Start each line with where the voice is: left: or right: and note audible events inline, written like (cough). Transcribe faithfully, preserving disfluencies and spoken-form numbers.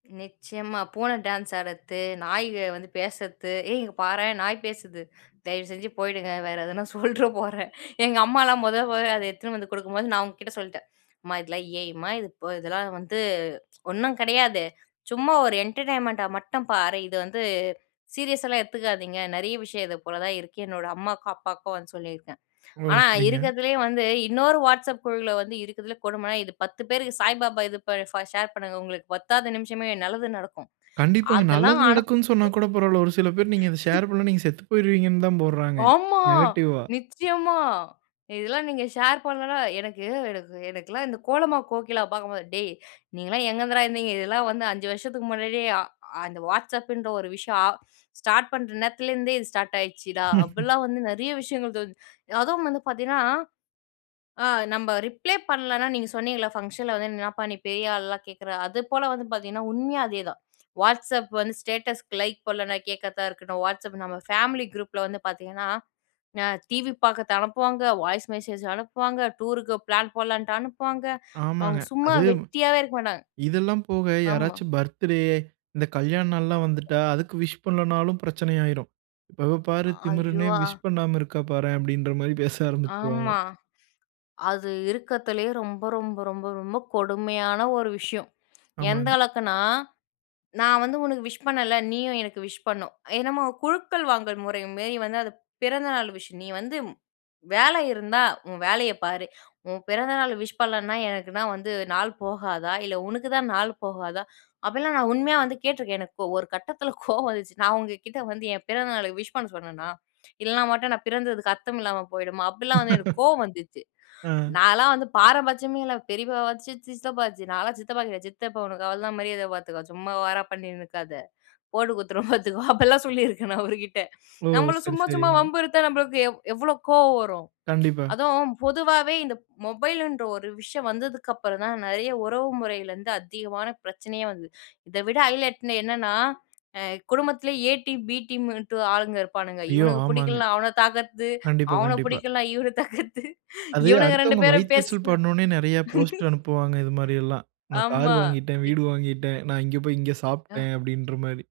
left: நிச்சயமா. பூன டான்ஸ் ஆடுறது, நாய வந்து பேசுறது, ஏய் இங்கே பாரேன்! "நாய் பேசுது". தயவு செஞ்சு போயிடுங்க, வேறு எதனா சொல்றப் போறேன். (chuckles) எங்க அம்மாலாம் முதல் போய் அத எடுத்துட்டு வந்து குடுக்கும்போது, நான் அவுங்ககிட்ட சொல்லிட்டேன். "அம்மா இதெல்லாம் A.I மா? இது இப்ப இதெல்லாம் வந்து ஒண்ணும் கிடையாது. சும்மா ஒரு என்டர்டெயின்மெண்ட்டா மட்டும் பாரு. இது வந்து சீரியஸாலாம் எடுத்துக்காதீங்க. நிறைய விஷயம் இது போல தான் இருக்கு." என்னோட அம்மாவுக்கும் அப்பாவுக்கும் வந்து சொல்லியிருக்கேன்.
right: ஓ!
left: ஆனா
right: சரிங்க.
left: இருக்கறதுலயே வந்து இன்னொரு WhatsApp குழுல வந்து இருக்கதுலே கொடுமைனா, இது பத்து பேருக்கு சாய்பாபா இது ப ஷேர் பண்ணுங்க. உங்களுக்கு பத்தாது நிமிஷமே நல்லது நடக்கும்.
right: கண்டிப்பாங்க
left: அதெல்லாம்
right: நல்லது
left: அனுப்
right: நடக்குன்னு சொன்னா
left: (laughs)
right: கூட பரவால்ல. ஒரு சில பேர் நீங்க இத ஷேர் பண்ணலணா
left: (laughs)
right: நீங்க செத்து போய்ருவீங்க தான் போடுறாங்க.
left: ஆமா!
right: நெகட்டிவ்வா.
left: நிச்சயமா! இதெல்லாம் நீங்க ஷேர் பண்ணலனா எனக்கு எனக்கு எனக்கெல்லாம் இந்த கோலமா கோகிலாவ பார்க்கும்போது, டேய்! நீங்கள்லாம் எங்கேருந்துடா இருந்தீங்க. இதெல்லாம் வந்து அஞ்சு வருஷத்துக்கு முன்னாடியே, அ அந்த WhatsAppன்ற ஒரு விஷயம், ஆ ஸ்டார்ட் பண்ற நேரத்துலேருந்தே இது ஸ்டார்ட் ஆயிடுச்சுடா.
right: (laughs)
left: அப்படிலாம் வந்து நிறைய விஷயங்கள் தோ அதுவும் வந்து பார்த்தீங்கன்னா, ஆ நம்ம ரிப்ளே பண்ணலனா நீங்க சொன்னிங்கள, ஃபங்க்ஷன்ல வந்து என்னப்பா நீ பெரிய ஆள்லாம் கேட்குற. அது போல வந்து பார்த்தீங்கன்னா, உண்மையே அதேதான். WhatsApp வந்து ஸ்டேட்டஸ்க்கு லைக் போடலன்னா, கேட்கறதா இருக்கணும். WhatsApp நம்ம ஃபேமிலி குரூப்ல வந்து பார்த்தீங்கன்ன ந டிவி பா்குறது அனுப்புவாங்க, வாய்ஸ் மெசேஜ் அனுப்புவாங்க, டூருக்கு பிளான் போடலான்ட்டு அனுப்புவாங்க, அவங்க
right: ஆமாங்க.
left: சும்மா
right: அது,
left: வெட்டியாவே இருக்க மாட்டாங்க.
right: இதெல்லாம் போக
left: ஆமா.
right: யாராச்சும் பர்த்டே, இந்த கல்யாண நாள்லாம் வந்துட்டா, அதுக்கு விஷ் பண்ணலணாலும் பிரச்சன ஆயிரும். "இவ பாரு
left: ஐயோ!
right: திமிரனே
left: அ
right: விஷ் பண்ணாம இருக்கா பாரேன்" அப்படின்ற மாரி பேச ஆரம்பிச்சுருவாங்க.
left: ஆமா, அது இருக்கிறதிலயே ரொம்ப, ரொம்ப, ரொம்ப, ரொம்ப கொடுமையான ஒரு விஷயம். எந்த
right: ஆமாங்க.
left: அளவுக்குனா, நான் வந்து உனக்கு விஷ் பண்ணல, நீயும் எனக்கு விஷ் பண்ணணும். என்னமோ குழுக்கள் வாங்கும் முறை மாரி வந்து, அது பிறந்தநாள் விஷ். நீ வந்து வேலை இருந்தா, உன் வேலைய பாரு. உன் பிறந்தநாள் விஷ் பண்ணலனா, எனக்கு தான் வந்து நாள் போகாதா! இல்ல உனக்கு தான் நாள் போகாதா! அப்படிலாம் நான் உண்மையா வந்து கேட்டுருக்கேன். எனக்கு ஒரு கட்டத்தில கோவம் வந்துச்சு. நான் உங்க கிட்ட வந்து என் பிறந்த நாள் விஷ் பண்ண சொன்னேனா, இல்லனா மட்டும் நான் பிறந்ததுக்கு அர்த்தம் இல்லாம போயிடுமா? அப்படிலாம் வந்து எனக்கு
right: (laughs)
left: கோவம் வந்துச்சு.
right: அ.
left: நான்லாம் வந்து பாரபட்சியமே இல்ல, பெரியப்பா வாச்சு, சித்தப்பா வாச்சு. நான்லாம் சித்தப்பா கிட்ட, "சித்தப்பா உனக்கு அவ்ள தான் மரியாத பாத்துக்கோ. சும்மா ஓவரா பண்ணிட்டு இருக்காத. போட்டு குடுத்துருவோம் பாத்துக்கோ" அப்டில்லாம் சொல்லி இருக்கேன் நான் அவருகிட்ட.
right: ஓ!
left: நம்பள
right: சரி,
left: சும்மா
right: சரி.
left: சும்மா வம்பு இத்தா நம்பளுக்கு எவ் எவ்ளோ கோவம் வரும்?
right: கண்டிப்பா.
left: அதுவும் பொதுவாவே இந்த மொபைல்ன்ற ஒரு ஒரு விஷயம் வந்ததுக்கப்புறம் தான், நிறைய உறவு முறையில இருந்து அதிகமான பிரச்சனயே வந்தது. இத விட ஹைலட்ன என்னன்னா, அ குடும்பத்திலயே எ டீம், பி டீம்ட்டு ஆளுங்க இருப்பானுங்க.
right: ஐயோ!
left: இவனுக்கு
right: ஆமாங்க.
left: பிடிக்கலனா அவன தாக்குறது.
right: கண்டிப்பா,
left: அவன
right: கண்டிப்பா.
left: பிடிக்கலனா இவன தாக்குறது.
right: அது
left: இவனுங்க ரெண்டு
right: அடுத்தவங்க
left: பேரும் பேசி
right: வயித்தெரிச்சல் படனுனே நிறைய போஸ்ட்
left: (laughs)
right: அனுப்புவாங்க இது மாரி எல்லாம். நான் கார்
left: ஆமா
right: வாங்கிட்டேன்,
left: இத்
right: வீடு வாங்கிட்டேன், நான் இங்க போய் இங்க
left: ஆ.
right: சாப்ட்டேன் அப்டின்ற மாரி.